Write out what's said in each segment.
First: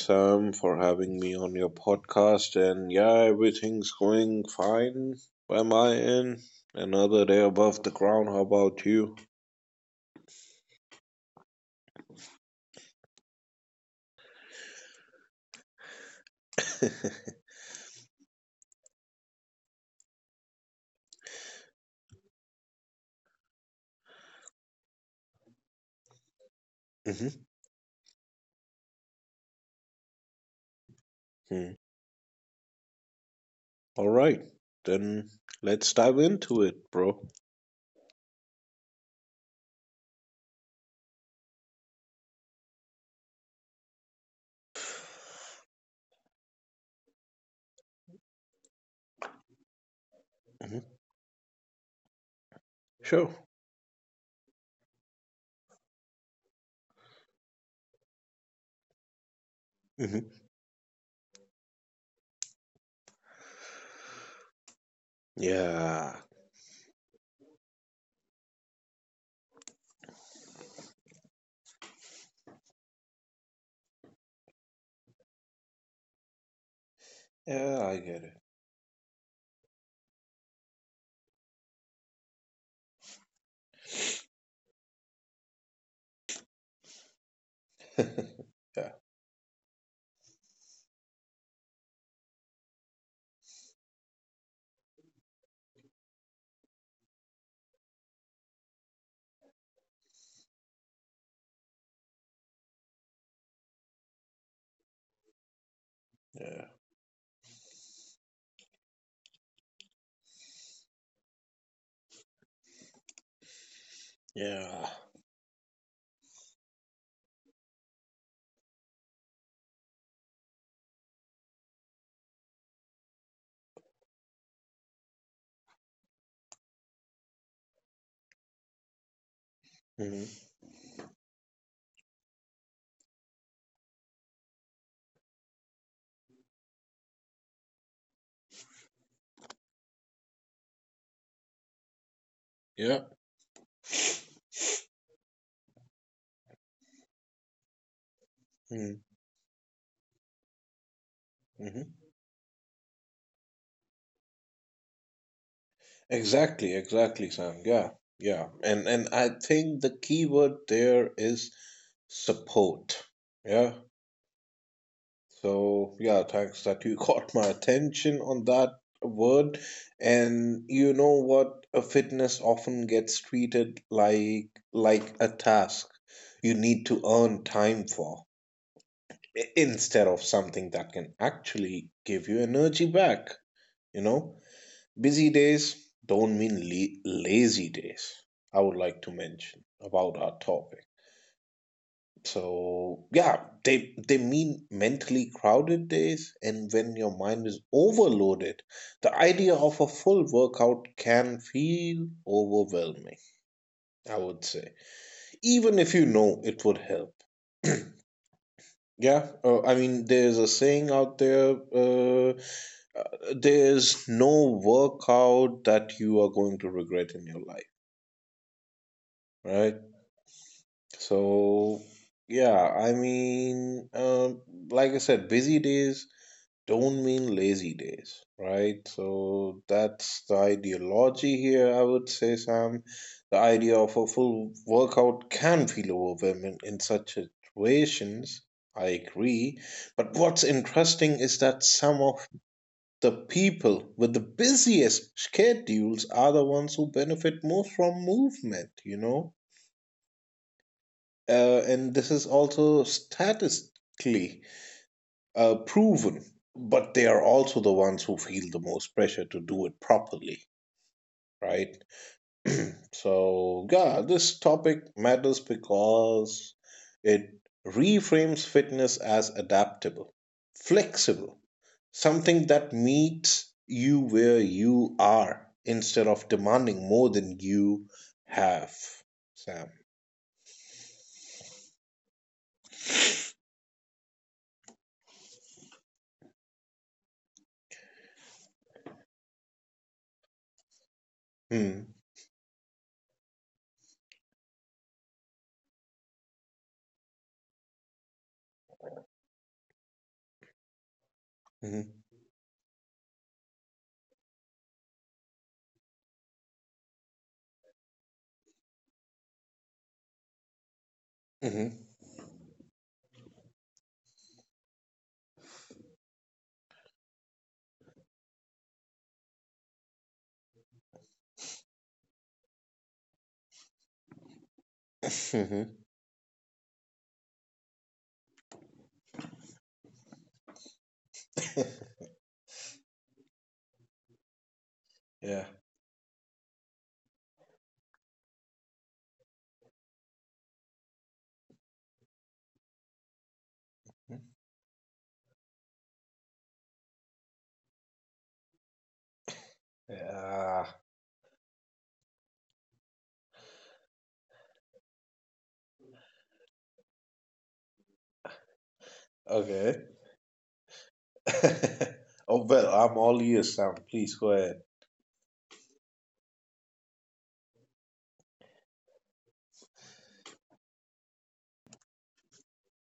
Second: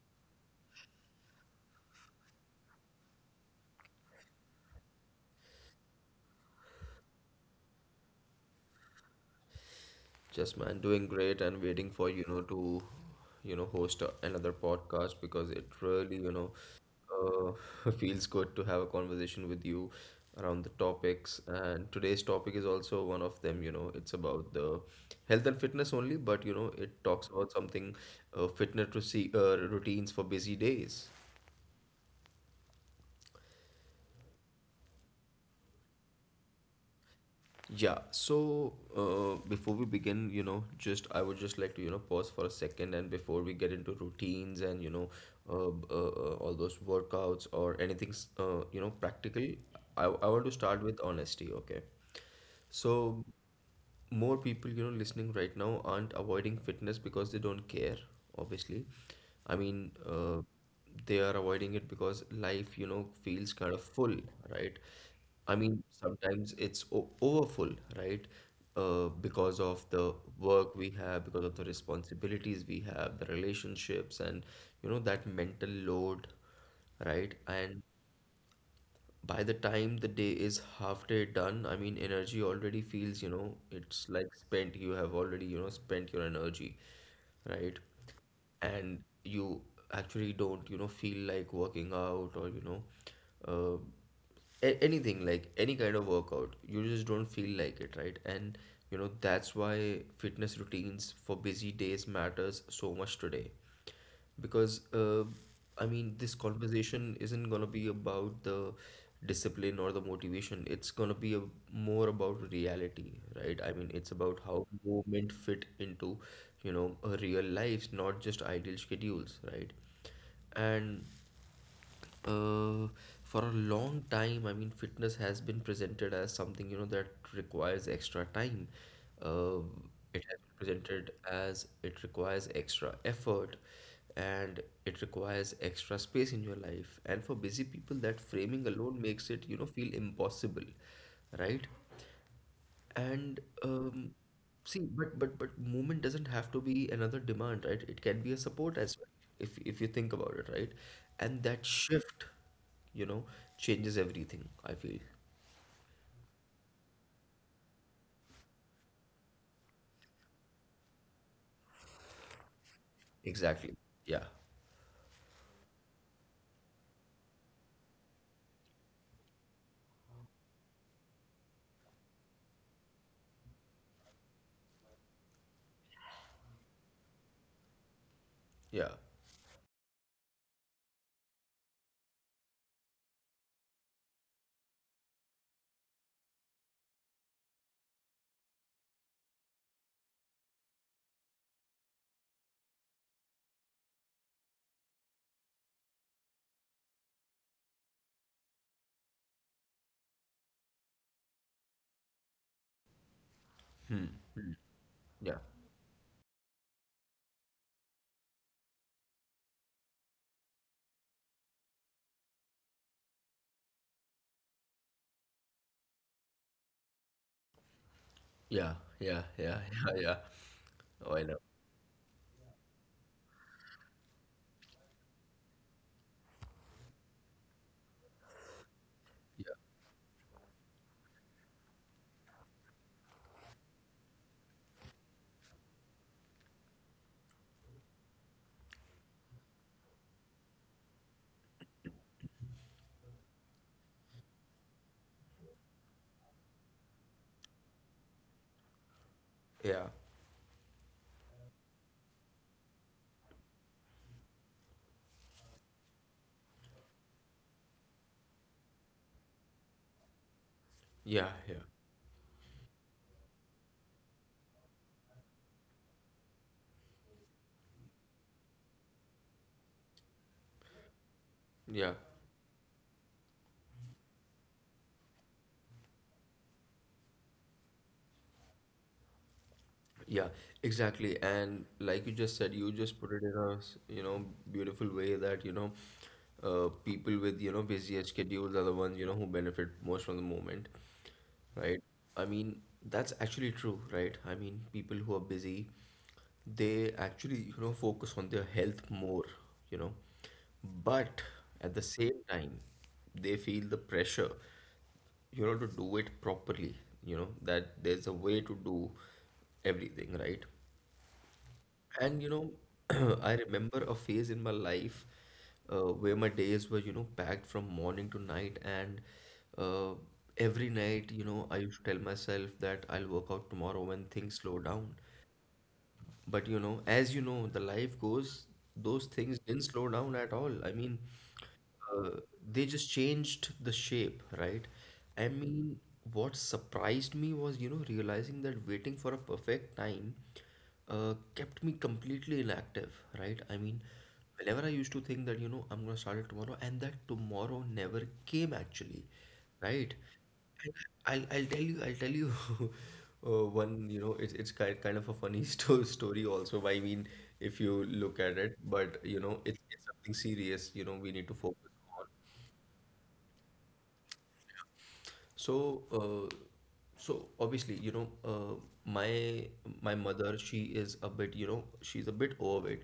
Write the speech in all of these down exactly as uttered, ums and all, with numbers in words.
Sam, for having me on your podcast. And yeah, everything's going fine by my end. Another day above the ground. How about you? Just man, doing great and waiting for you know to you know host a- another podcast because it really you know uh, feels good to have a conversation with you around the topics. And today's topic is also one of them. You know, it's about the health and fitness only, but you know it talks about something uh, fitness to see uh, routines for busy days. Mm-hmm. All right, then let's dive into it, bro. Yeah, so uh, before we begin, you know, just I would just like to, you know, pause for a second and before we get into routines and, you know, uh, b- uh, uh, all those workouts or anything, s- uh, you know, practical, I, I want to start hmm with honesty, okay? So Sure. more people you know listening right now aren't avoiding fitness because they don't care obviously. i mean hmm uh, they are avoiding it because life you know feels kind of full, right? I mean Yeah. sometimes it's o- overfull, right? uh, because of the work we have, because of the responsibilities we have, the relationships, and you know that mental load, right? Yeah, And I get by the time the day is half day done, I mean, energy already feels, you know, it's like spent. You have already, you know, spent your energy, right? it. yeah. And you actually don't, you know, feel like working out or, you know, uh, a- anything like any kind of workout. You just don't feel like it, right? And, you know, that's why fitness routines for busy days matters so much today because uh, I mean this Yeah. conversation isn't gonna be about the discipline or the motivation. It's gonna be a, more about reality, right? I mean it's about how Yeah. movement fit into you know a real lives, not just ideal schedules, right? And uh, for a long time I mean fitness has been presented as something you know that requires extra time. uh, hmm it has been presented as it requires extra effort, and it requires extra space in your life, and for busy people that framing alone makes it you know feel impossible, right? Yeah. and um, see, but but but movement doesn't have to be another demand, right? It can be a support hmm as well, if if you think about it, right? And that shift, you know, changes everything, I feel. Exactly, exactly, Sam. Yeah, yeah. And and I think the key word there is support. Exactly. Yeah. Yeah. So yeah, thanks that you caught my attention on that word. And you know what? A fitness often gets treated like like a task you need to earn time for Yeah. i- instead of something that can actually give you energy back, you know? Busy days don't mean le- lazy days. I would like to mention about our topic. So yeah, they they mean mentally crowded days, and when your mind is overloaded, the idea of a full workout can feel overwhelming. I would say, Yeah. even if you know it would help. Yeah, uh, I mean, there's a saying out there. Uh, uh, there's no workout that you are going to regret in your life, Yeah. Yeah. Yeah. right? Yeah. Yeah. Oh, I know. So yeah, I mean, um, like I said, busy days don't mean lazy days, right? Yeah. So that's the ideology here, I would say, Sam. The idea of a full workout can feel overwhelming in such situations. I agree. But what's interesting is that some of the people with the busiest schedules are the ones who benefit most from movement, you know? Yeah. Uh, and this is also statistically uh, proven. But they are also the ones who feel the most pressure to do it properly, Yeah. Yeah. right? So, yeah, this topic matters because it reframes fitness as adaptable, flexible, Yeah. something that meets you where you are instead of demanding more than you have, Sam. Yeah, exactly. And like you just said, you just put it in a, s- you know, beautiful way that, you know, uh, people with, you know, busier schedules are the ones, you know, who benefit most from the moment, right? Hmm. I mean, that's actually true, right? I mean, people who are busy, they actually, you know, focus on their health more, you know, but at the Mm-hmm. same time, they feel the pressure you know to do it properly, you know that there's a way to do everything right. Mm-hmm. And you know I remember a phase in my life uh, where my days were you know packed from morning to night, and uh, every night you know I used to tell myself that I'll work out tomorrow when things slow down. But you know as you know the life goes, those things didn't slow down at all. I mean hmm uh, they just changed the shape, right? I Yeah. mean, what surprised me was, you know, realizing that waiting for a perfect time uh, kept me completely inactive, right? I mean, whenever I used to think that, you know, I'm gonna start it tomorrow, and that tomorrow never came actually, right? Yeah. I'll, I'll tell you I'll tell you uh, one you know it's it's kind kind of a funny sto story also. I mean if you look at it, but you know it's, Okay. it's something serious, you know we need to focus. Oh, well, I'm all ears, Sam. Please go ahead. So, uh, so obviously, you know, uh, my my mother, she is a bit, you know, she's a bit overweight.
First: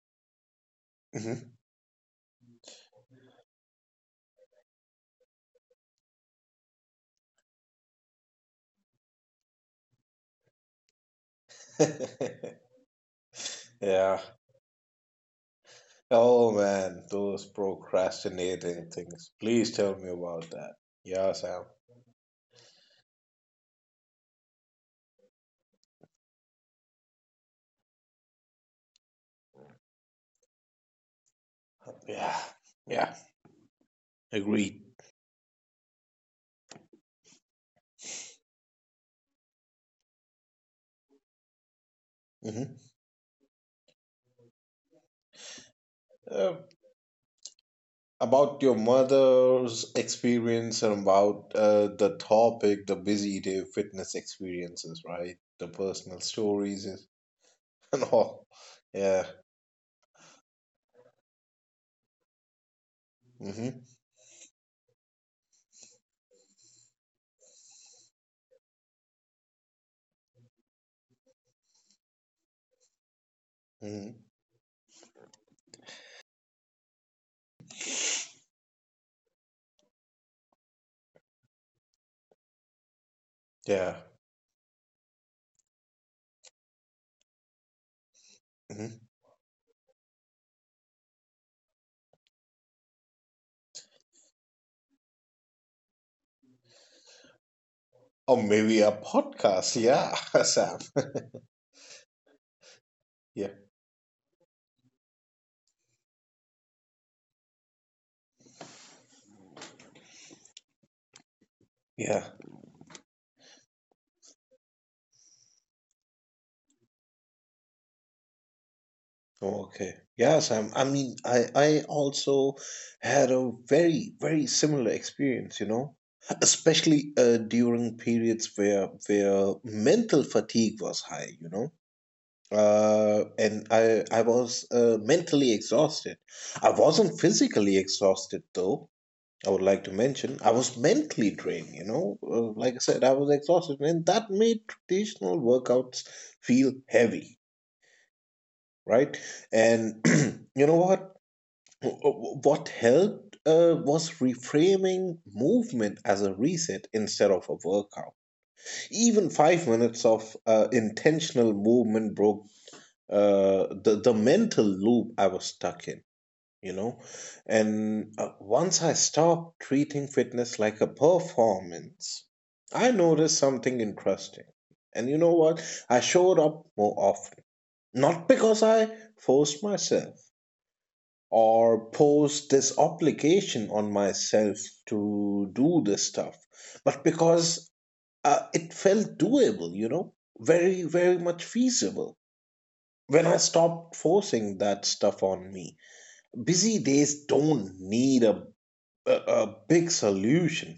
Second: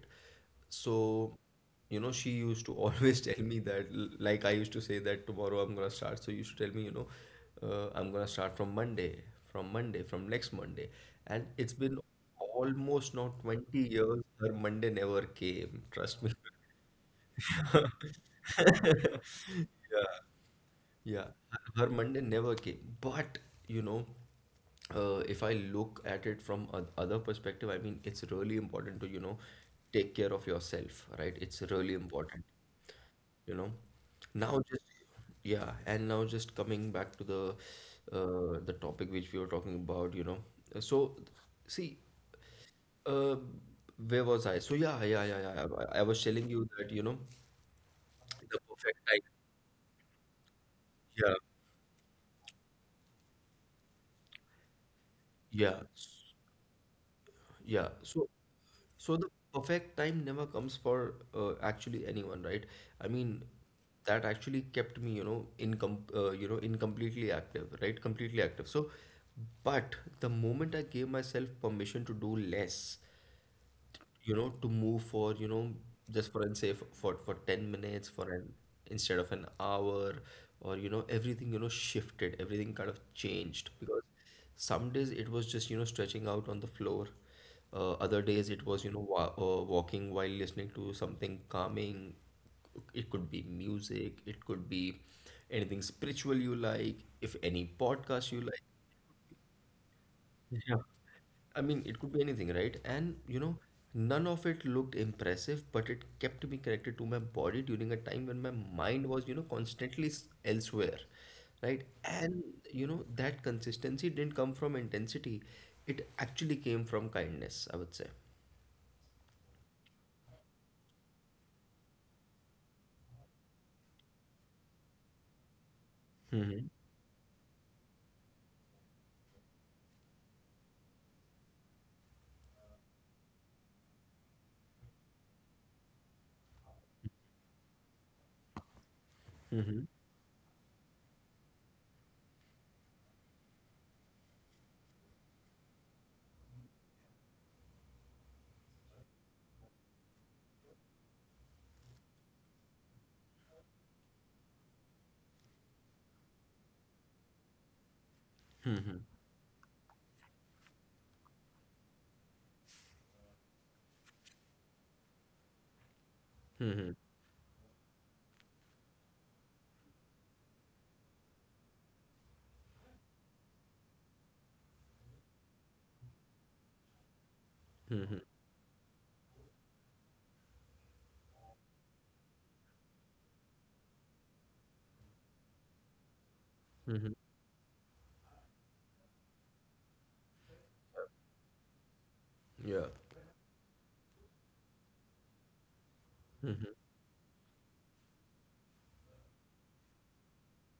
So, Mhm. you know, she used to always tell me that, l- like I used to say that tomorrow I'm gonna start. So you should tell me, you know, uh, I'm gonna start from Monday, from Monday, from next Monday. And it's been almost now twenty Yeah. years her Monday never came. Trust me. Oh, man, those procrastinating things. Please tell me Yeah. about that. Yeah, Yeah, Sam. her her Monday never came. But you know, uh, if I look at it from a other perspective, I mean, it's really important to you know take care of yourself, right? It's really Yeah. important, Yeah. you know. Now Agreed. just yeah, and now just coming back to the uh, the topic which we were talking about, you know. So see, hmm uh, where was I? So yeah, yeah, yeah, yeah. I, I was telling Uh, you that you know the about your perfect time. mother's experience and Yeah, about uh, the topic, the busy day fitness experiences, right? The yeah. personal stories and Yeah. and So, all. so Yeah. the perfect time never comes for uh, actually anyone, right? I mean, hmm that actually kept me, you know, incom uh, you know, incompletely active, right? Completely active. So, but the moment I gave myself permission to do less, hmm you know, to move for, you know, just for and say for, for for ten minutes for an instead of an hour or you know, everything, you know, shifted, everything kind of changed Yeah. because some days it was just, you know, stretching out on the floor. Uh, other days it was, you know, Mhm. wa uh, walking while listening to something calming. It could be music, it could be anything spiritual you like, if any podcast you Or like. maybe a podcast. Yeah, Sam. I mean, it could be anything, right? And you Yeah. know, none of it looked impressive, but it kept me connected to my body during a time when my mind was, you know, constantly s- elsewhere, right? Yeah. And you know, that consistency didn't come from intensity, it actually came from kindness, I would say. Oh, okay. Yeah, Sam. I mean, I, I also had a very, very similar experience, you know, especially uh, during periods where where mental fatigue was high, you know. Uh, and I I was uh, mentally exhausted. I wasn't physically exhausted though. I would Mm-hmm. like to mention, I was mentally drained, you know. Uh, like I said, I was exhausted, and that made traditional workouts feel heavy, right? And you know what? What helped uh, was reframing movement as a reset instead of a workout. Even five minutes of uh, intentional movement broke uh, the, the mental loop I was stuck in. You know, and uh, once I stopped treating fitness like a performance, I noticed something interesting, and you know what? I showed up more often, not because I forced myself or posed this obligation on myself to do this stuff, but Mm-hmm. because uh, it felt doable, you know, very, very much feasible Yeah. when I stopped forcing that stuff on me. Busy days don't need a a, a big solution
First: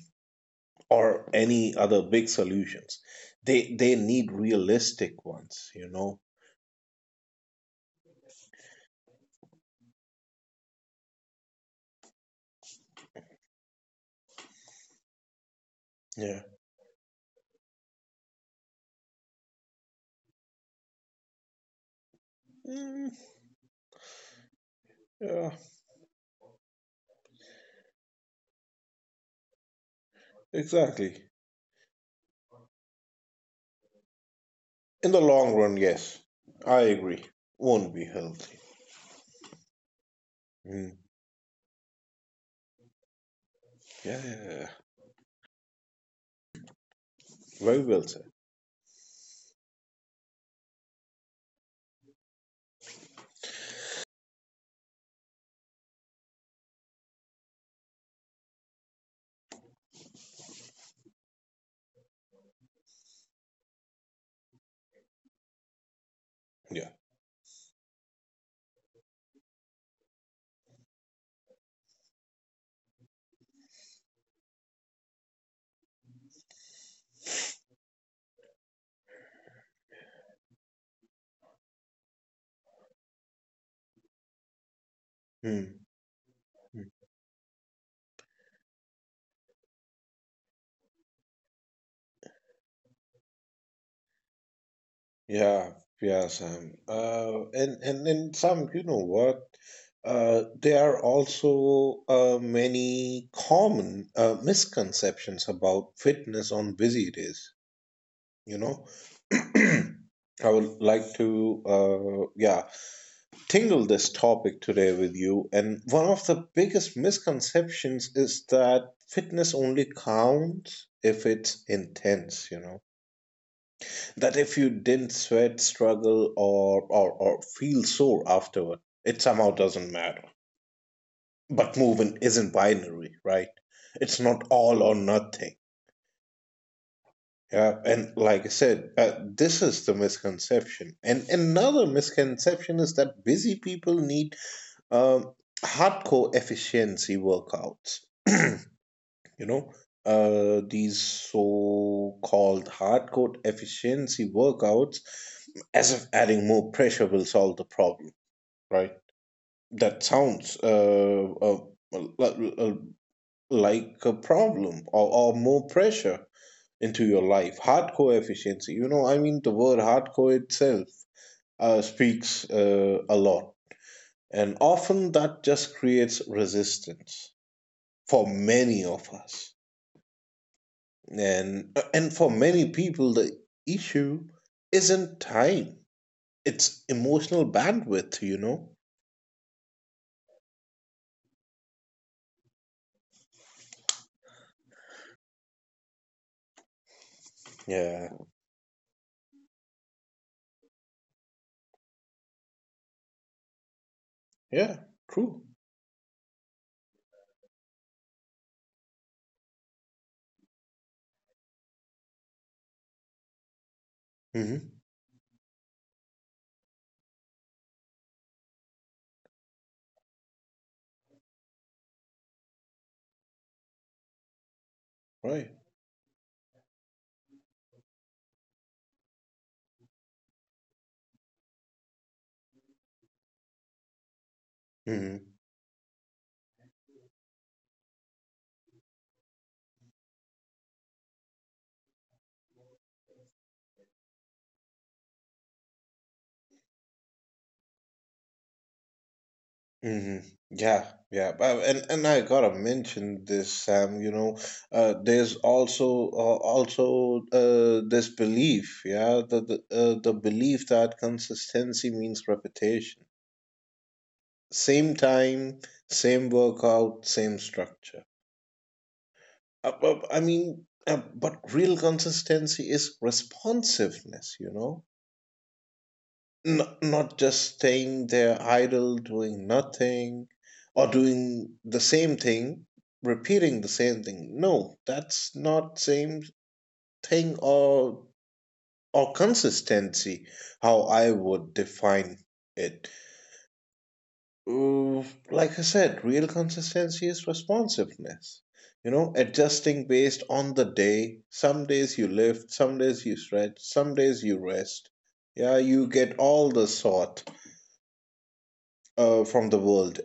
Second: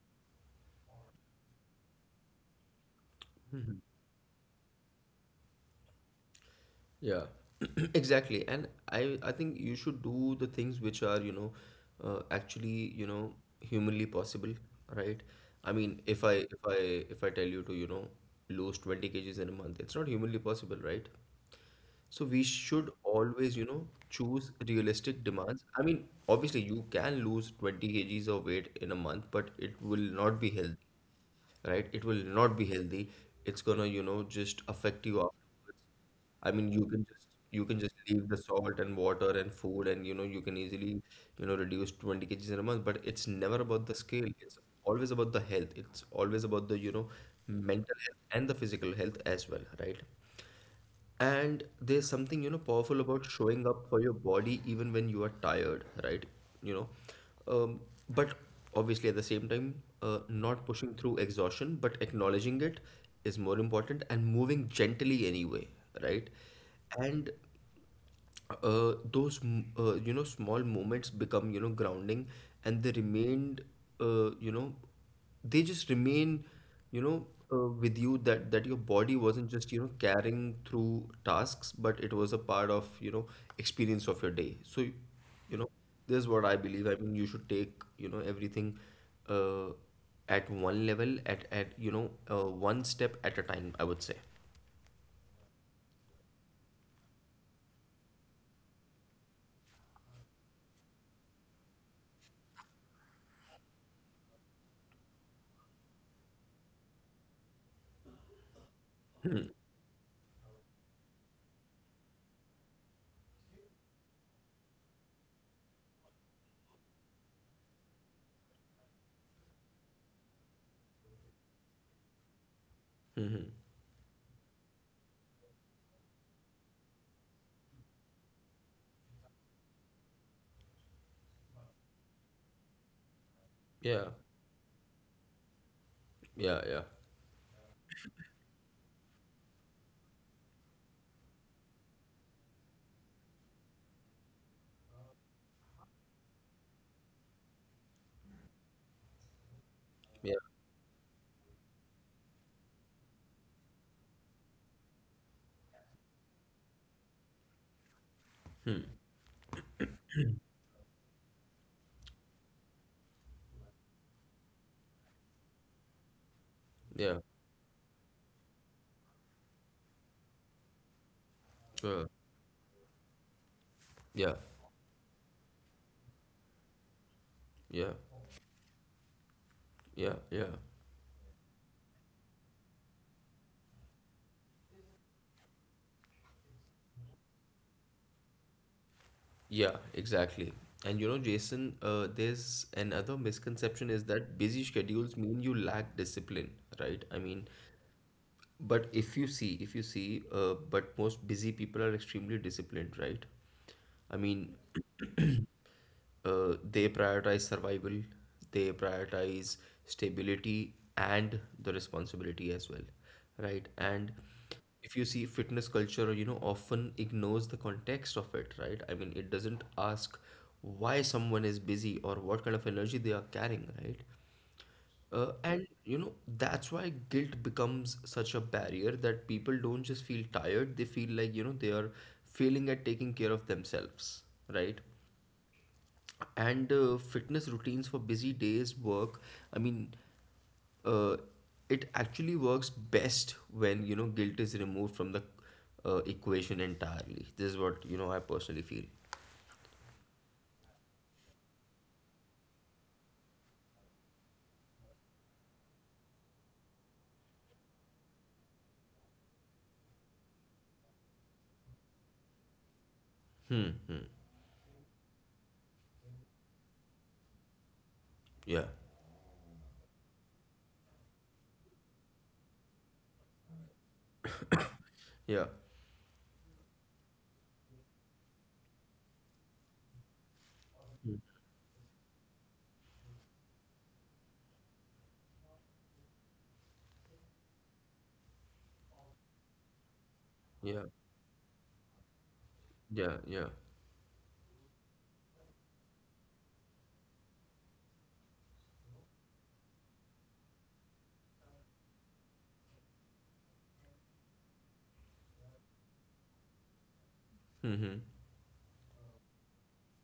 or any other big solutions. They they need realistic ones, you know. Yeah, exactly. And I I think you should do the things which are, you know, uh, actually, you know, humanly possible, right? I mean, if I Yeah. if I if I tell you to, you know, lose twenty kgs in a month, it's not humanly possible, right? So we should Mm, always, you know, choose realistic yeah, demands. I mean, obviously you can lose twenty kgs of weight in a month, but it will not be healthy, exactly. right? It will not be healthy. It's gonna, you know, just affect In you the long run, afterwards. yes. I mean, I you can agree. just you can Won't just be leave the healthy. salt and water and food, and you know you can easily Mm. you know reduce twenty kgs in a month. But it's never about the Yeah, scale. yeah, yeah, It's yeah. always about the health. It's always about the you know Very well mental health said. and the physical health as well, right? And there's something, you know, powerful about showing up for your body even when you are tired, right? You know, um, but obviously at the same time, uh, not pushing through exhaustion, but acknowledging it is more important and moving gently anyway, right? Yeah. And uh, those m- uh, you know small moments become you know grounding, and they remained uh, you know they just remain you know uh, with you that that your body wasn't just you know carrying through tasks but it was a part of you know experience of your day. So you know Mm. this is what I believe. I mean you should take you know everything uh, at one level at at you know uh, one step at a time, I would say. Yeah, yeah, Sam. Uh, and and and Sam, you know what? Uh, there are also uh, many common uh, misconceptions about fitness on busy days. You know, I would like to uh, yeah, tingle this topic today with you. And one of the biggest misconceptions is that fitness only counts if it's intense. You know, Hmm. that if you didn't sweat, struggle, or, or, or feel sore afterward, it somehow doesn't matter. But movement isn't binary, right? Yeah. It's not all or nothing. Yeah. Yeah. Yeah, and like I said, uh, this is the misconception. And another misconception is that busy people need um, hardcore efficiency workouts. You know, Yeah. uh, these so-called hardcore efficiency workouts, as if adding more pressure will solve the problem, right? That sounds uh, uh, li- uh, like a problem, or, or more pressure into Yeah. your life. Hardcore efficiency, you know, I mean, the word hardcore itself uh, Sure. speaks uh, a lot. Yeah, And often that just creates resistance yeah, for many of us. yeah, yeah, And and for many people, the issue isn't time; it's emotional bandwidth. You know. yeah, exactly. And you know, Jason, uh, there's another misconception is that busy schedules mean you lack discipline, right? I mean, Yeah. but if you see if you see uh, but most busy people are extremely disciplined, right? I mean Yeah. True. uh, they prioritize survival, they prioritize stability and the responsibility as well, right? And Mm-hmm. if you see fitness culture you know often ignores the context of it, right? I mean it doesn't ask why someone is busy or what kind of energy they are carrying, right? uh, Right. and you know, that's why guilt becomes such a barrier that people don't just feel tired, they feel like, you know, they are failing at taking care of themselves, right? Mm-hmm. And uh, fitness routines for busy days work. I mean, uh, it actually works best when, you know, guilt is removed from the uh, equation entirely. This is what, you know, I personally feel. Mm-hmm. Yeah. Yeah. But- And and I gotta mention this, Sam. You know, uh, there's also uh, also uh, this belief. Yeah. The the uh, the belief that consistency means repetition. Hmm, hmm. Same time, same workout, same structure. Yeah. Uh, uh, I mean, uh, but real consistency is responsiveness, you know, Yeah. N- not just staying there idle, doing nothing, or doing the same thing, repeating the same thing. No, that's not same thing or or consistency. How Yeah. I would define it. Yeah. Yeah. Mm, like I said, real consistency is responsiveness. You know, adjusting based on the day. Some days you lift, some days you stretch, some days you rest. Yeah, you get all the sort Hmm, hmm. uh, from the world.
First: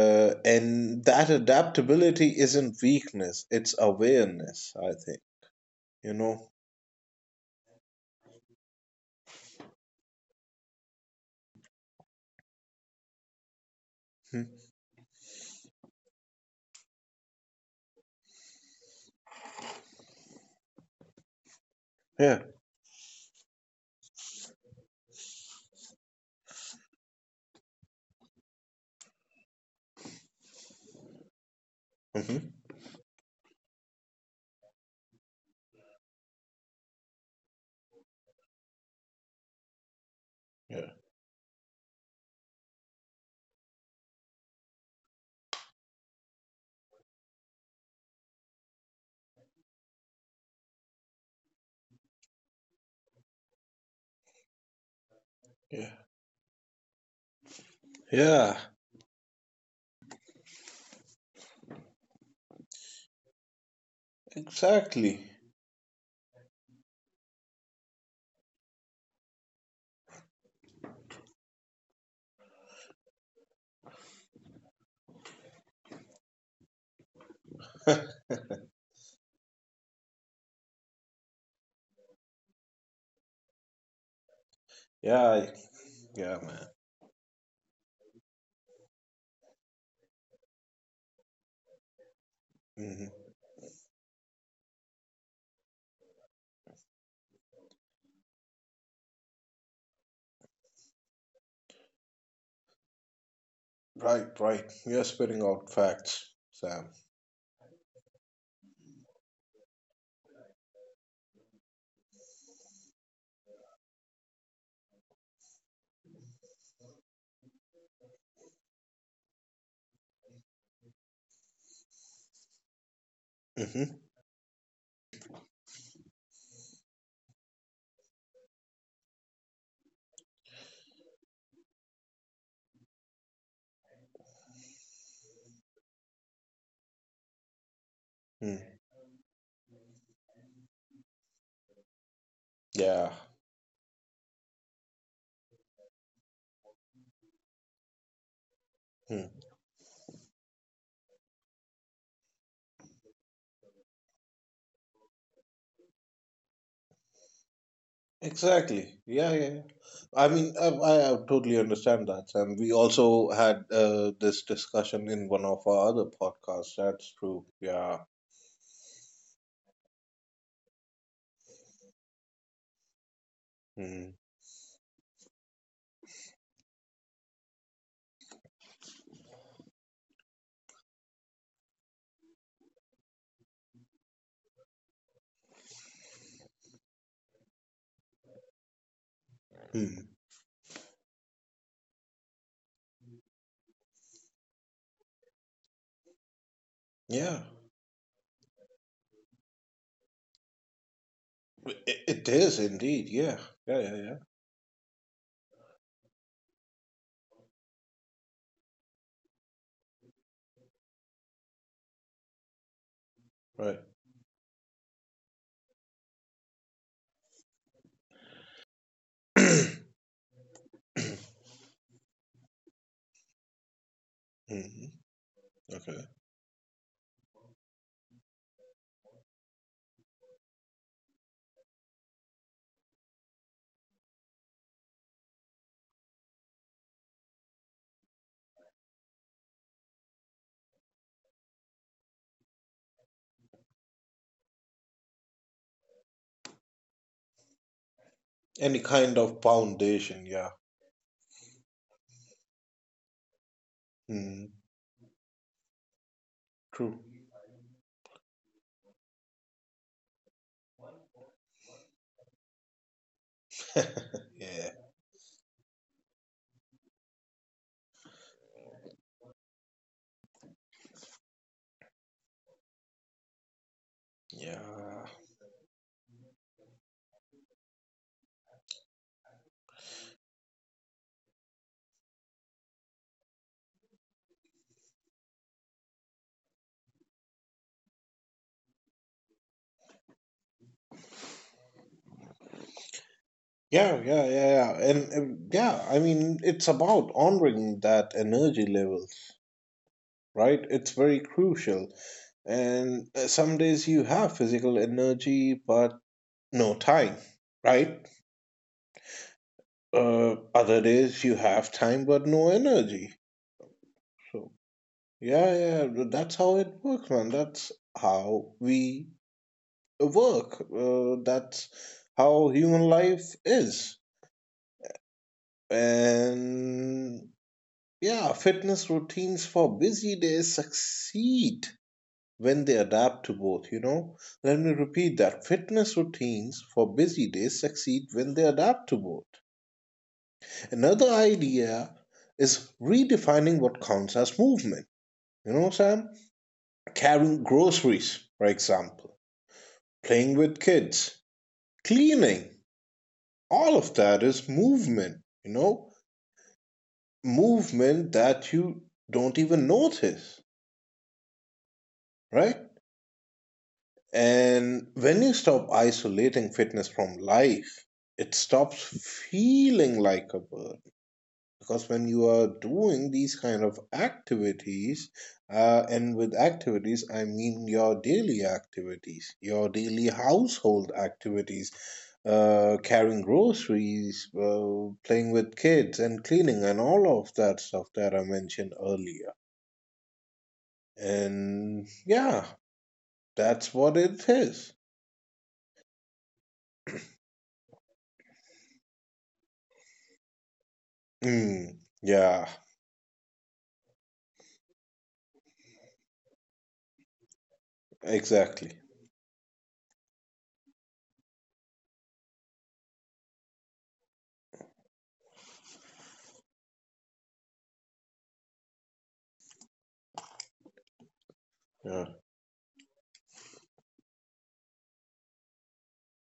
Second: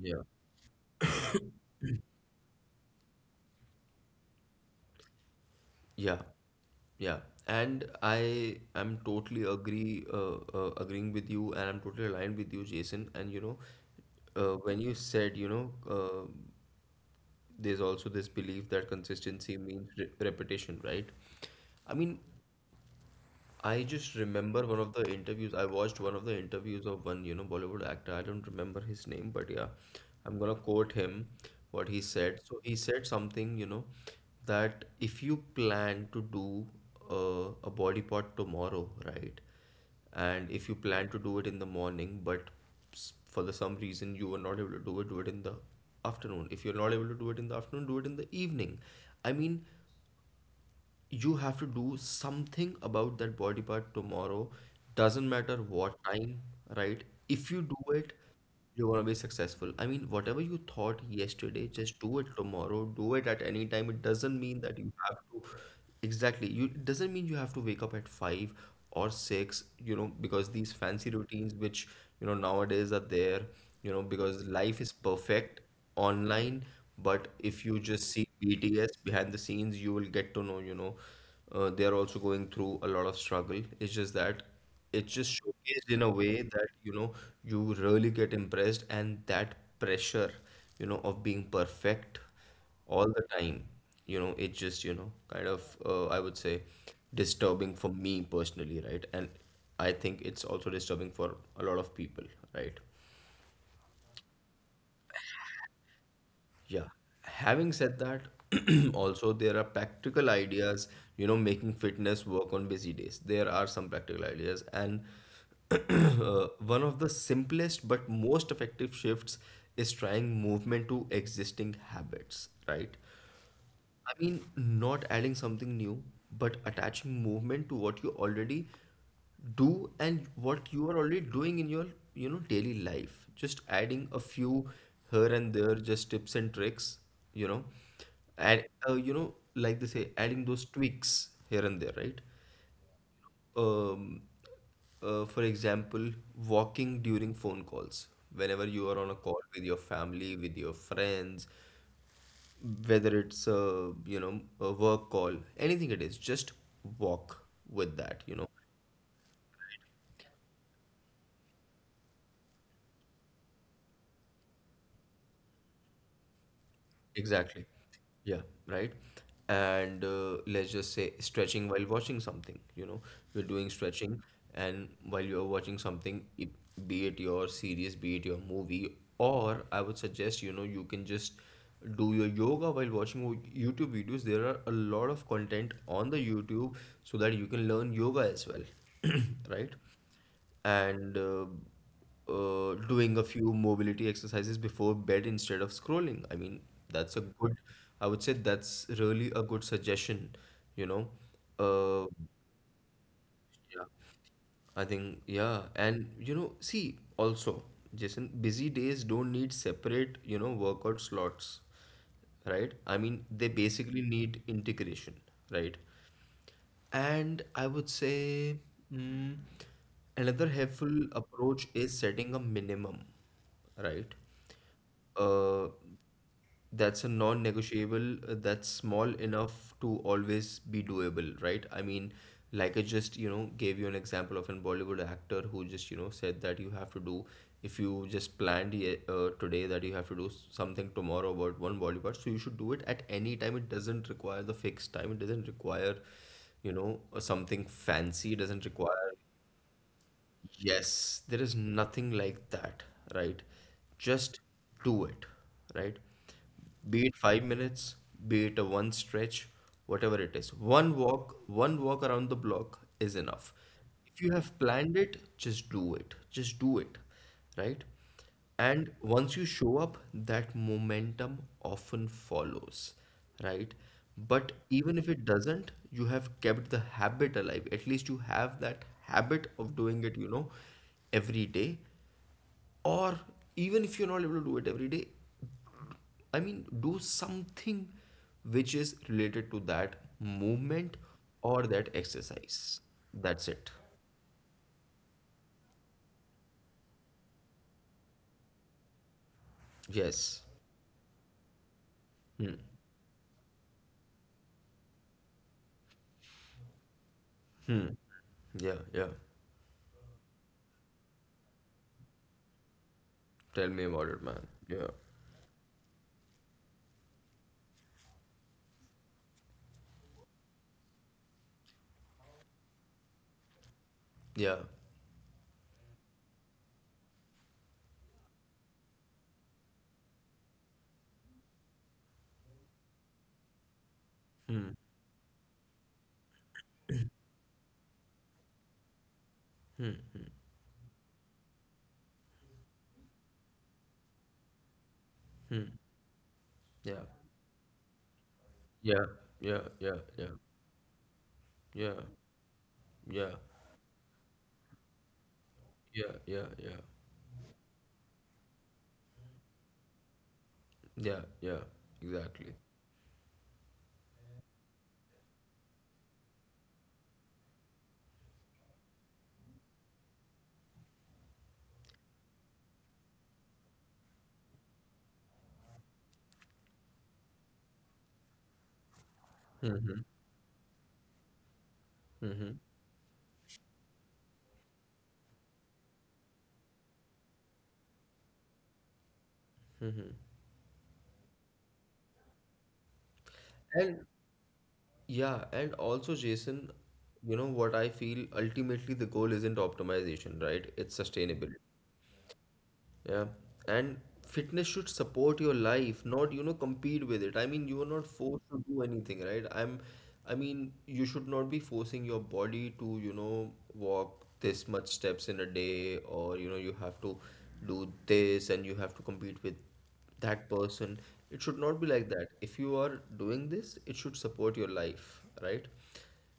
Yeah. and that adaptability isn't weakness, it's awareness, I think. You Yeah, know? yeah, and I am totally agree, uh, uh, agreeing with you, and I'm totally aligned with you, Jason. And you know, Hmm. uh, when you said, you know, uh, there's also this belief that consistency means re repetition, right? I mean, Yeah. I just remember one of the interviews. I watched one of the interviews of one, you know, Bollywood actor. I don't remember his name, but yeah, I'm gonna quote him what he said. hmm So he said something, you know, that if you plan to do uh, a body part tomorrow, right? And if you Yeah. plan to do it in the morning, but s- for the some reason you were not able to do it, do it in the afternoon. If you're not able to do it in the afternoon, do it in the evening. I mean, you have to do something about that body part tomorrow. Doesn't matter Yeah. what time, right? If you do it, Yeah. you're gonna be successful. I mean, whatever you thought yesterday, just do it tomorrow. Do it at any time. It doesn't mean that you have Exactly. to exactly. You it doesn't mean you have to wake up at five or six. You know, because these fancy routines, which you know nowadays are there. You know, because life is perfect online, but if you just see B T S behind the scenes, you will get to know, you know, uh, they are also going through a lot of struggle. It's just that it's just yeah. showcased in a Yeah, way man. that, you know, you really get impressed and that pressure, you know, of being perfect Mhm. all the time, you know, it just, you know, kind of, uh, I would say, disturbing for me personally, right? And I think it's also disturbing for a lot of people, right? Right, right. You're spitting out facts, Sam. Yeah. Having said that, also there are practical ideas, you know, making fitness work on busy days. There are some practical ideas. And uh, one of the simplest but most effective shifts is trying movement to existing habits, right? Mm-hmm. I mean, not adding something new, but attaching movement to what you already do and what you are already doing in your, you know, daily life. Just adding a few here and there, just tips and tricks, you know, and hmm uh, you know, like they say, adding those tweaks here and there, right? Yeah. Um, uh, for example, walking during phone calls. Whenever you are on a Hmm. call with your family, with your friends, whether it's a you know a work call anything it is just walk with that you know Exactly. Yeah, yeah, yeah. I mean, I, I totally understand that, Sam. We also had uh, this discussion in one of our other podcasts. That's true. exactly, Yeah. yeah, right. And uh, let's just say stretching while watching something, you know, you're doing hmm stretching and while you're watching something it, be it your series, be it your movie. Or I would suggest, you know, you can just do your yoga while watching wo- YouTube videos. There are a lot of content on the YouTube so that you can learn yoga as well. Right. hmm And uh, uh, doing a few mobility exercises before bed instead of scrolling. I mean, that's a Yeah. good, I would say that's really a good suggestion, you know. It, Uh, it is indeed. Yeah. Yeah, yeah, yeah, yeah. I think, yeah. And, you know, see, also, Jason, busy days don't need separate, you know, workout slots, right? I mean, they Right. basically need integration, right? And I would say mm, another helpful approach is setting a minimum, right? hmm Uh, Okay. that's a non-negotiable, uh, that's small enough to always be doable, right? I mean, like I just, you know, gave you an example of an Bollywood actor who just, you know, said that you have to do, if you just planned ye- uh, today that you have to do s- something tomorrow about one body part, so you should do it at any time. It doesn't require the fixed time, it doesn't require, you know, or something fancy doesn't Any require. kind of foundation. Yeah. Yes, there is nothing like that, right? Just hmm do it, right? True. Be it five minutes, be it a one stretch, whatever it is. One walk, one walk around the block is enough. If you have Yeah. planned it, just do it. Just do it, right? And once you show up, that momentum often follows, right? But even if Yeah. it doesn't, you have kept the habit alive. At least you have that habit of doing it, you know, every day. Or even if you're not able to do it every day, I mean, do something which is related to that movement or that exercise. That's it. Yeah, yeah, yeah, yeah. And um, yeah, I mean, it's about honoring that energy levels, Yes. right? It's very crucial. Hmm. And uh, some days you have physical energy, but no time, Hmm. right? Yeah, yeah. Uh, other days you have time, but no energy. Tell me about it, man. So, Yeah. yeah, yeah, th- that's how it works, man. That's how we work. Uh, that's how human life is. Yeah. And yeah, fitness routines for busy days succeed when they adapt to both, you know. Let me Mm, repeat that. Fitness routines for busy days succeed when they adapt to both. Another idea is redefining what counts as movement. You mm, know, Sam? yeah, Carrying groceries, for yeah, example, yeah, yeah, yeah, playing with kids, yeah, cleaning, yeah, all of that is movement, you know? yeah, yeah, yeah, Movement that you don't even notice, yeah, yeah, exactly. right? And when you stop isolating fitness from life, it stops feeling like a burden. Because when you are doing these kind of activities, uh, and with activities, I mean your daily activities, your Mm-hmm, daily household activities, mm-hmm. uh, carrying groceries, uh, playing with kids, and cleaning, and all of that stuff that I mentioned earlier. And yeah, that's what And it is. yeah, and also, Jason, you know what I feel, ultimately the goal isn't optimization, right? It's sustainability. Mm, yeah. Yeah. And fitness should support your life, not, you know, compete with it. I mean, you are not forced to Exactly. do anything, right? I'm, I mean, you should not be forcing your body to, you know, walk this much steps in a day, or, you know, you have to do this and you have to compete with that person. It should not be Yeah. like that. If you are doing this, it should support your life, right?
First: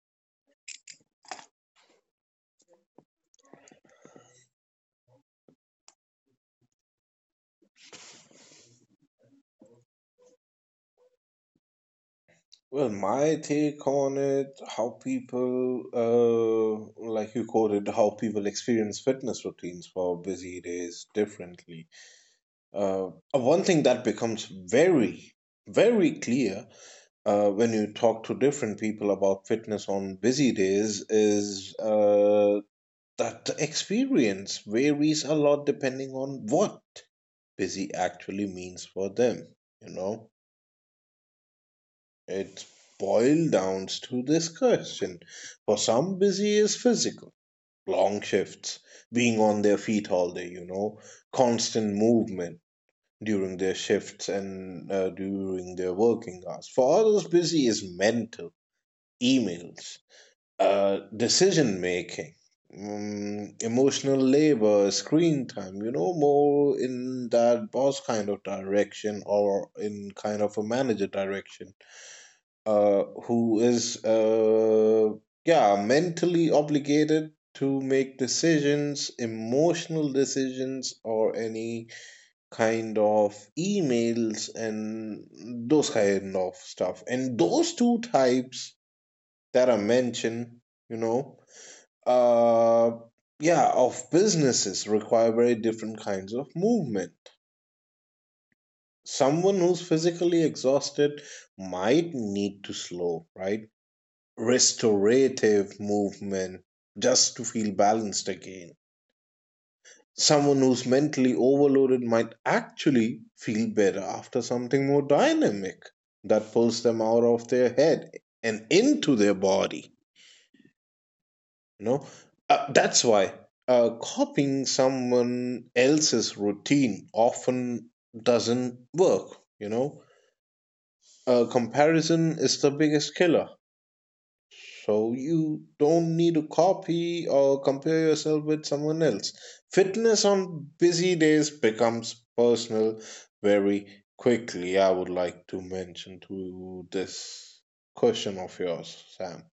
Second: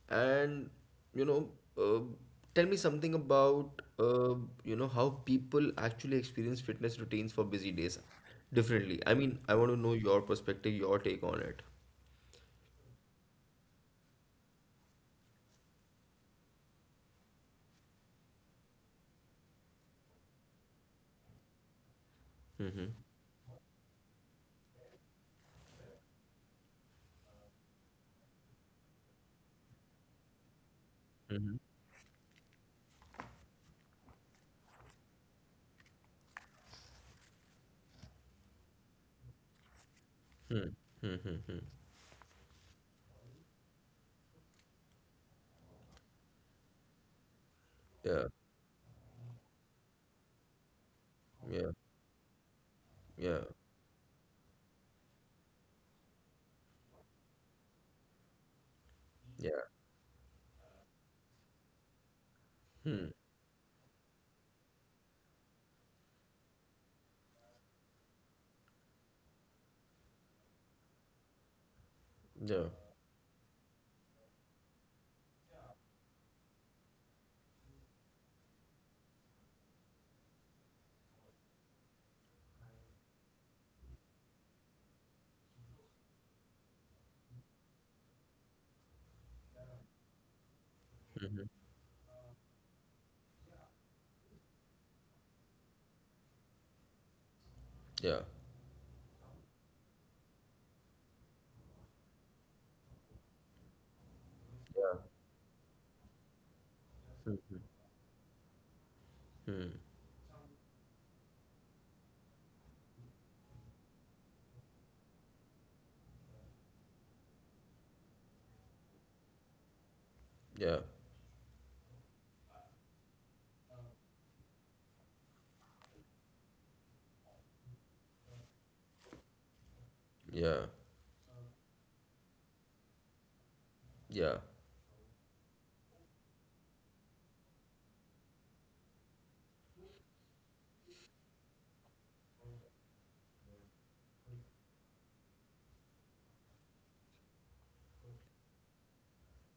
And you know, uh, tell me something about uh, you know how people actually experience fitness routines for busy days differently. I mean, I want to know your perspective, your take on it. Well, my take on it, how people, uh, like you quoted, how people experience fitness routines for busy days differently. Uh, one thing that becomes very, very clear uh, when you talk to different people about fitness on busy days Mhm. is uh, that the experience varies a lot depending on what busy actually means for them, you know? It boiled down to this question. For some, busy is physical. Long Yeah, shifts, being on their feet all day, you know, yeah, constant movement yeah, during their shifts and uh, during their working hours. For others, busy is mental, yeah, emails, uh, decision making, um, emotional labor, screen time, you know, more in that boss kind of direction or in kind of a manager direction yeah, uh, who is uh, yeah, mentally obligated to make decisions, emotional decisions, or any kind of emails and those kind of stuff. And those two types that are mentioned, you know, uh, yeah, of businesses require very different kinds of movement. yeah, Someone who's physically exhausted might need to slow, right, yeah, restorative movement, just to feel balanced again. hmm, Someone who's mentally overloaded might actually feel better after something more dynamic that pulls them out of their head and into their body. yeah, You know, uh, that's why uh, copying someone else's routine often doesn't work. You know, yeah, uh, comparison is the biggest killer. yeah. So you don't need to copy or compare yourself with someone else. Fitness on busy days becomes personal very quickly. I would like to mention to this question of yours, Sam.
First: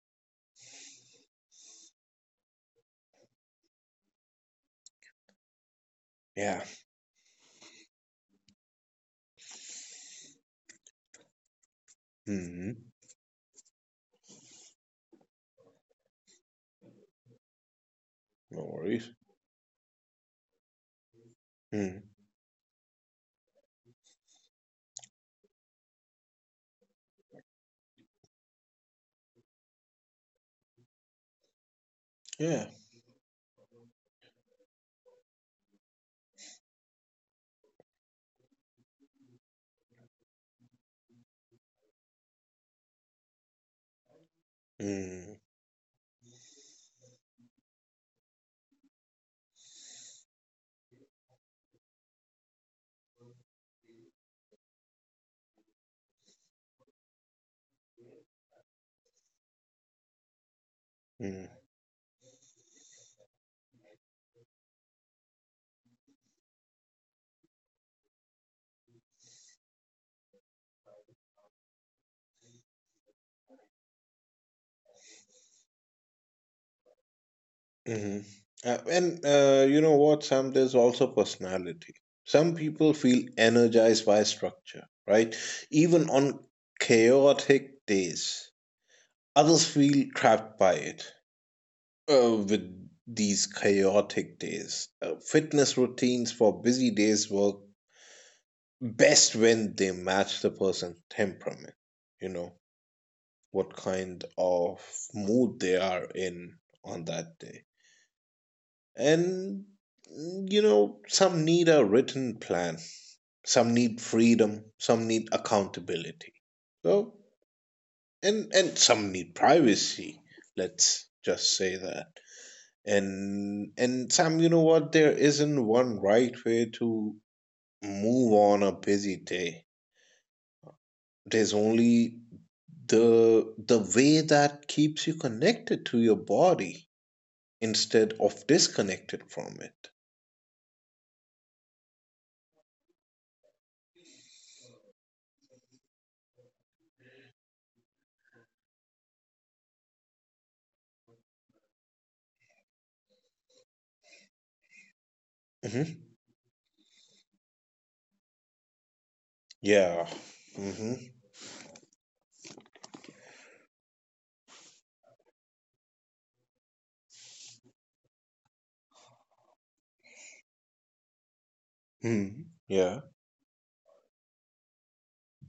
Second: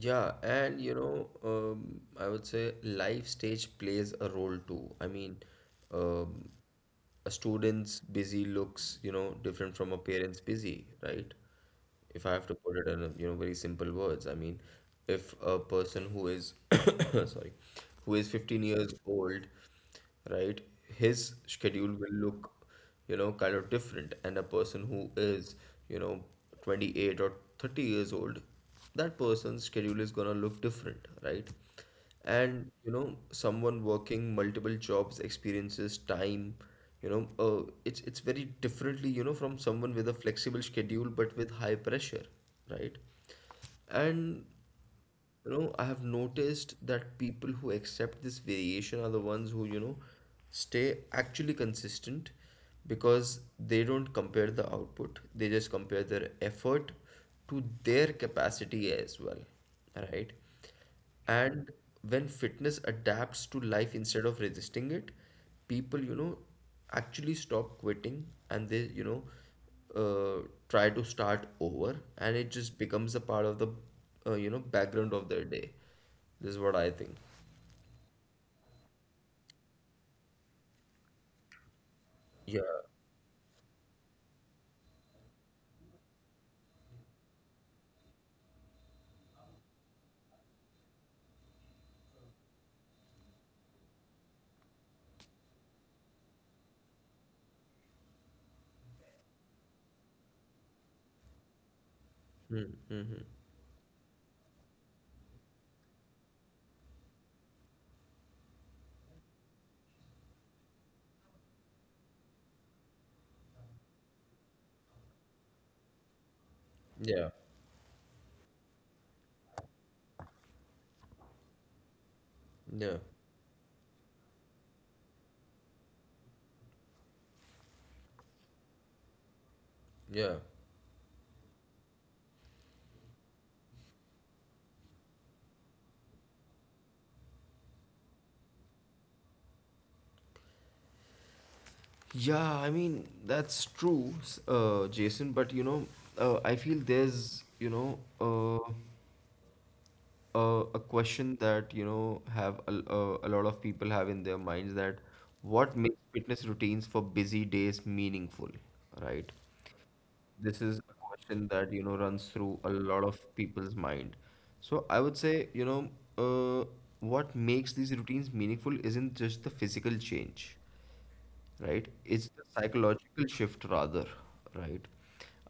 Yeah, and you know, um, I would say life stage plays a role too. I mean, um, Yeah. a student's busy looks, you know, different from a parent's busy, right? If I have to put it hmm in, a, you know, very simple words, I mean, if a person who is, sorry, who is fifteen No years worries. old, right? His schedule Mm. will look, you know, kind of different. And a person who is, you know, twenty-eight or thirty years old, that person's schedule is gonna look different, right? Yeah. And, you know, someone working multiple jobs experiences time, you know, uh, it's it's very differently, you know, from someone with a flexible schedule but with high pressure, right? And Mm. you know, I have noticed that people who accept this variation are the ones who, you know, stay actually consistent because they don't compare the output, they just compare their effort to their capacity as well, right? Mm. And when fitness adapts to life instead of resisting it, people, you know, actually stop quitting, and they, you know uh, try to start over and it just becomes a part of the, uh, you know, background of their day. This is what I think. hmm Uh, and uh, you know what, Sam, there's also personality. Some Yeah, people feel energized by structure, right? Even on chaotic days, others feel trapped by it. Uh, with these chaotic days, uh, fitness routines for busy days work best when they match the person's temperament. You know, what kind of mood they are in on that day. And, mm, you know, some need a written plan, some need freedom, some need accountability. So, yeah, and, and some need privacy. Let's just say that. yeah, And, and Sam, you know what? There isn't one right way to move on a busy day. yeah. There's only the, the way that keeps you connected to your body instead of disconnected from Yeah, I mean, that's true, s- uh, Jason, but you know, uh, I feel there's, you know, a, a question that you know have a, a, a lot of people have in their minds that it. what makes hmm fitness routines for busy days meaningful, right? Yeah. This is hmm a question that you know runs through a lot of people's mind. So I would say, you know, uh, what makes these routines meaningful isn't just the physical change, right? It's the Mm. Yeah. psychological shift rather, right?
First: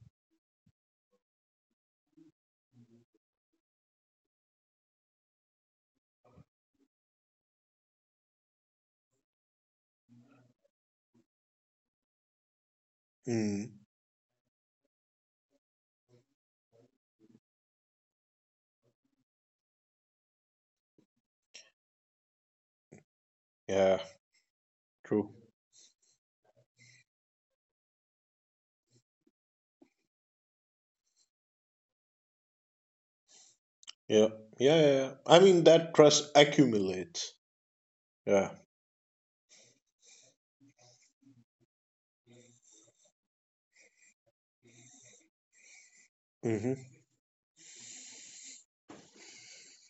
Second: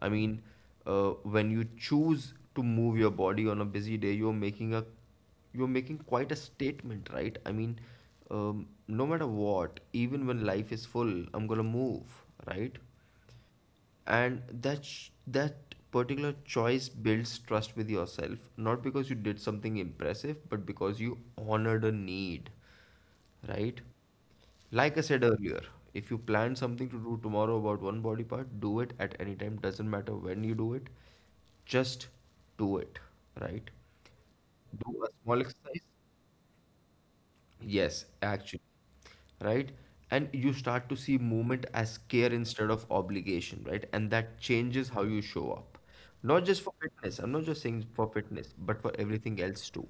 I mean, uh, when you choose to move your body on a busy day, you're making a you're making quite a statement, right? I mean, um, no matter what, even when life is full, I'm gonna move, right? Mm. And that sh- that particular choice builds trust with yourself, not because you did something impressive, but because you honored a need, right? Yeah. Like I said True. earlier, if you plan something to do tomorrow about one body part, do it at any time. Doesn't matter when you do it, just do it, right? Yeah. Yeah. Yeah. Do a yeah. small I mean, exercise. that trust accumulates. Yes, Yeah. actually. Right? And you start to see movement as care instead of obligation, right? And that changes how you show up. Not just for Mm-hmm. fitness. I'm not just saying for fitness, but for everything else too,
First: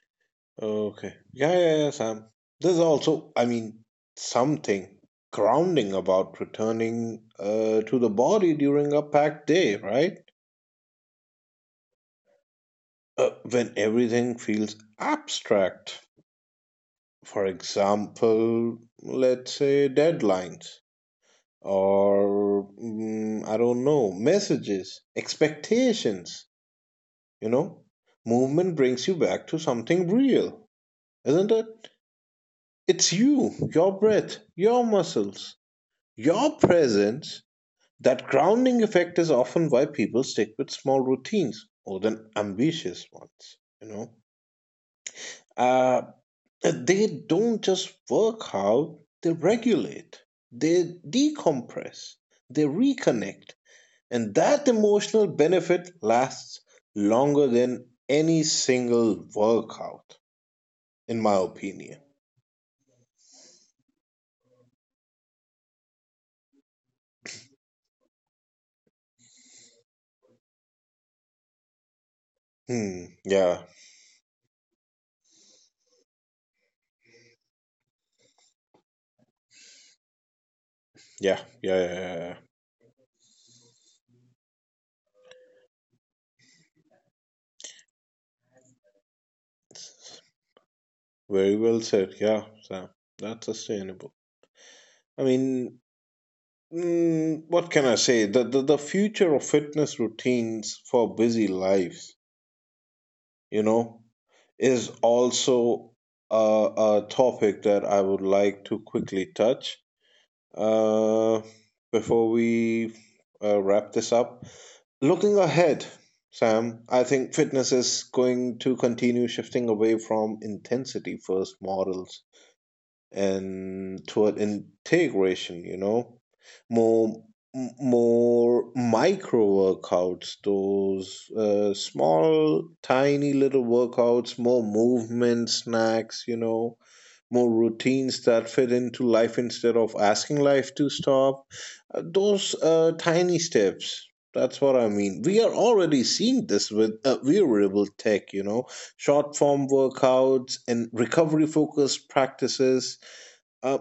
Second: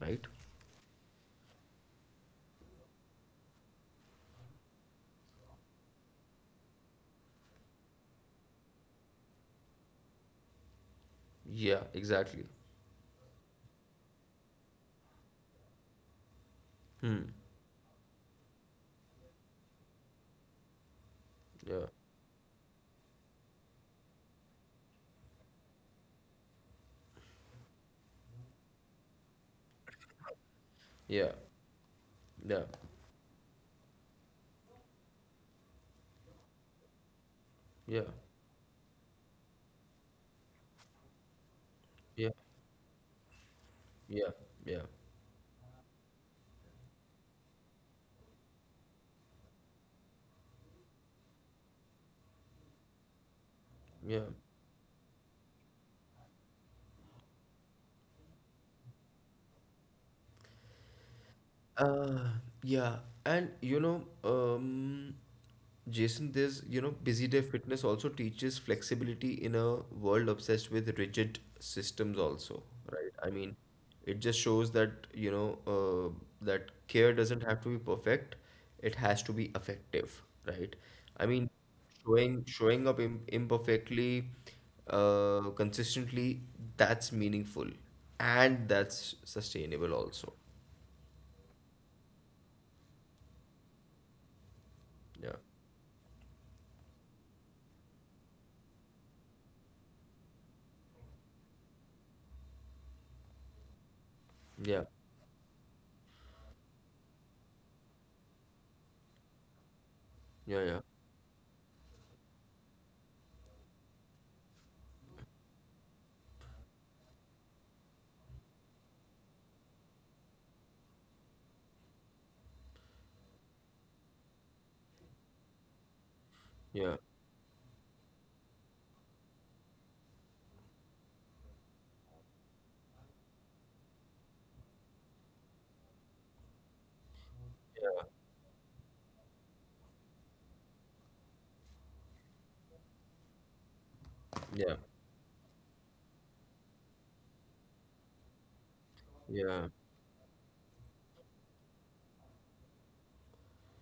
right? Okay. Yeah, yeah. Yeah. Sam. There's also, I mean, something grounding about returning uh, to the body during a packed day, right? Yeah, exactly. Uh, when everything feels abstract. Hmm. For example, let's say deadlines Yeah. or mm, I don't know, messages, expectations. You know, movement brings you back to something real, Yeah. isn't it? Yeah. It's you, your breath, your muscles, your presence. Yeah. That grounding effect is often why people stick with small routines more than Yeah. ambitious ones. You know, Yeah. Yeah. uh, they don't just work out, they regulate, they decompress, they reconnect, Yeah. and that emotional benefit lasts longer than any single workout. In my opinion. Uh, yeah, and you know, um, Jason, there's you know, busy day fitness also teaches flexibility in a world obsessed with rigid systems, also, Hmm. right? I mean, Yeah. it just shows that you know, uh, that care doesn't have to be perfect, it has to be effective, right? I Yeah. mean, Yeah. Yeah. yeah, yeah. showing showing up im imperfectly, uh, consistently, that's meaningful and that's sustainable, also, Very well said. Yeah. So that's sustainable. I yeah, mean, mm, what can I say? The, the the future of fitness routines for busy lives, you know, yeah. is also a, a topic that I would like to quickly touch Yeah, yeah, uh, before we uh, wrap this up. Looking ahead, Sam, I think fitness is going to continue shifting away from intensity first models and toward integration, you know, yeah, more m- more micro workouts, those uh, small, tiny little workouts, more movement snacks, you know, more yeah, routines that fit into life instead of asking life to stop. Uh, Those uh, tiny steps. That's yeah, what I mean. We are already seeing this with uh, wearable tech, you know, short form yeah. workouts and recovery focused practices. Uh,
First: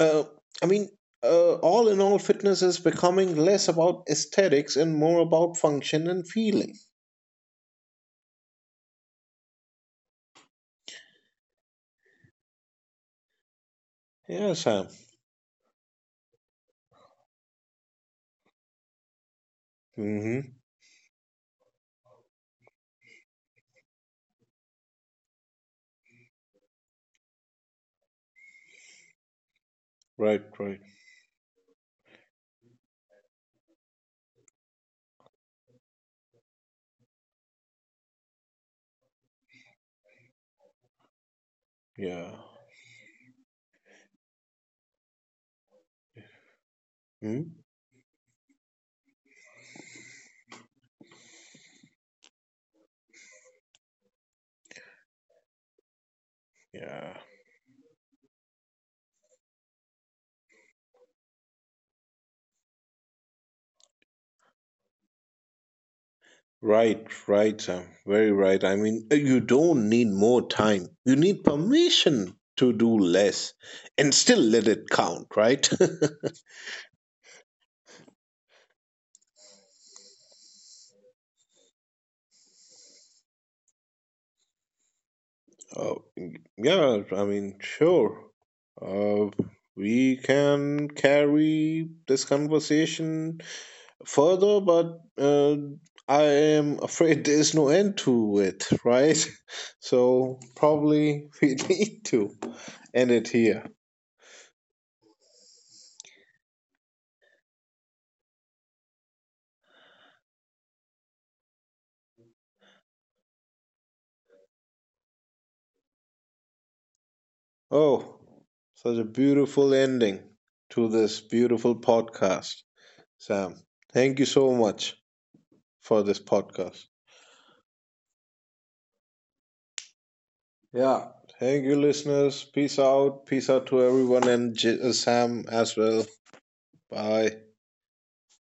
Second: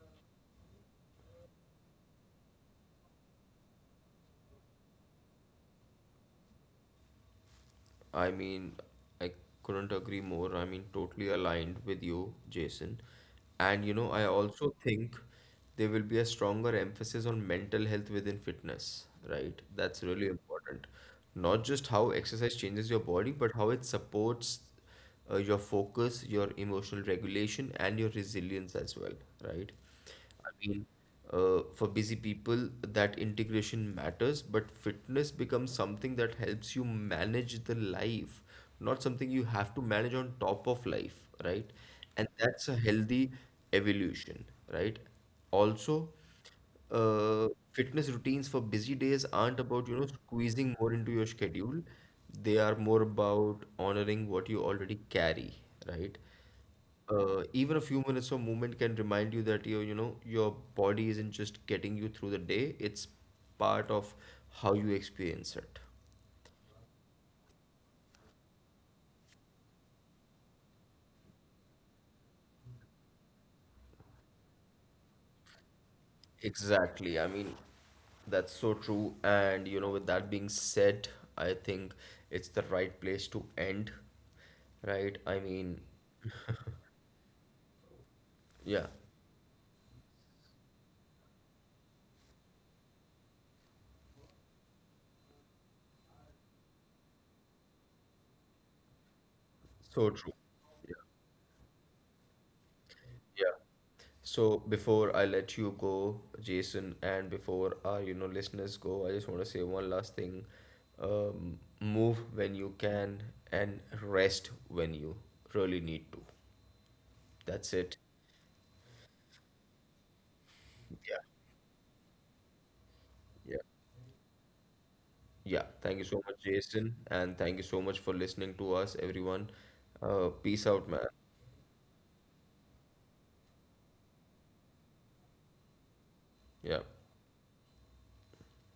uh, I mean, uh, all in all, fitness is becoming less about aesthetics and more about function and feeling. I mean, I couldn't agree more. I mean, totally aligned with you, Jason. And you know, I Yeah, also Sam. think there will be a stronger emphasis on mental health within fitness, right? That's really Mm-hmm. important. Not just how exercise changes your body, but how it supports uh, your focus, your emotional regulation, and your resilience as well, right? Right, I right. mean, uh, for busy people, that integration matters, but fitness becomes something that helps you manage the life, not something you have to manage on top of life, right? And Yeah. that's a healthy evolution, right? Also, hmm uh, fitness routines for busy days aren't about, you know, squeezing more into your schedule. They are more about honoring what you already carry, right? Yeah. Uh, even a few minutes of movement can remind you that your you know your body isn't just getting you through the day, it's part of how you experience it. Right, right, Sam. Very right. I mean, uh, you don't need more time. You need permission to do less and still let it count, right? Exactly. I mean, that's so true. And you know, with that being said, I think it's the right place to end, right? I mean, uh, yeah, I mean, sure. yeah, Uh, we can carry this conversation further, but uh, I am afraid there's no end to it, right? so true. So probably we need to end it Yeah. here. So before I let you go, Jason, and before our, you know, listeners go, I just want to say one last thing. Um, move when you can and rest when you really need to. That's it. Oh, such a beautiful ending to Yeah. this beautiful podcast, Sam. Yeah. Thank you so much Yeah. Thank for you this so much, podcast. Jason, and thank you so much for listening to us, everyone. Uh, peace out, man. Yeah, thank you, listeners. Peace out. Peace out to everyone and J- uh, Sam as well. Yeah. Bye.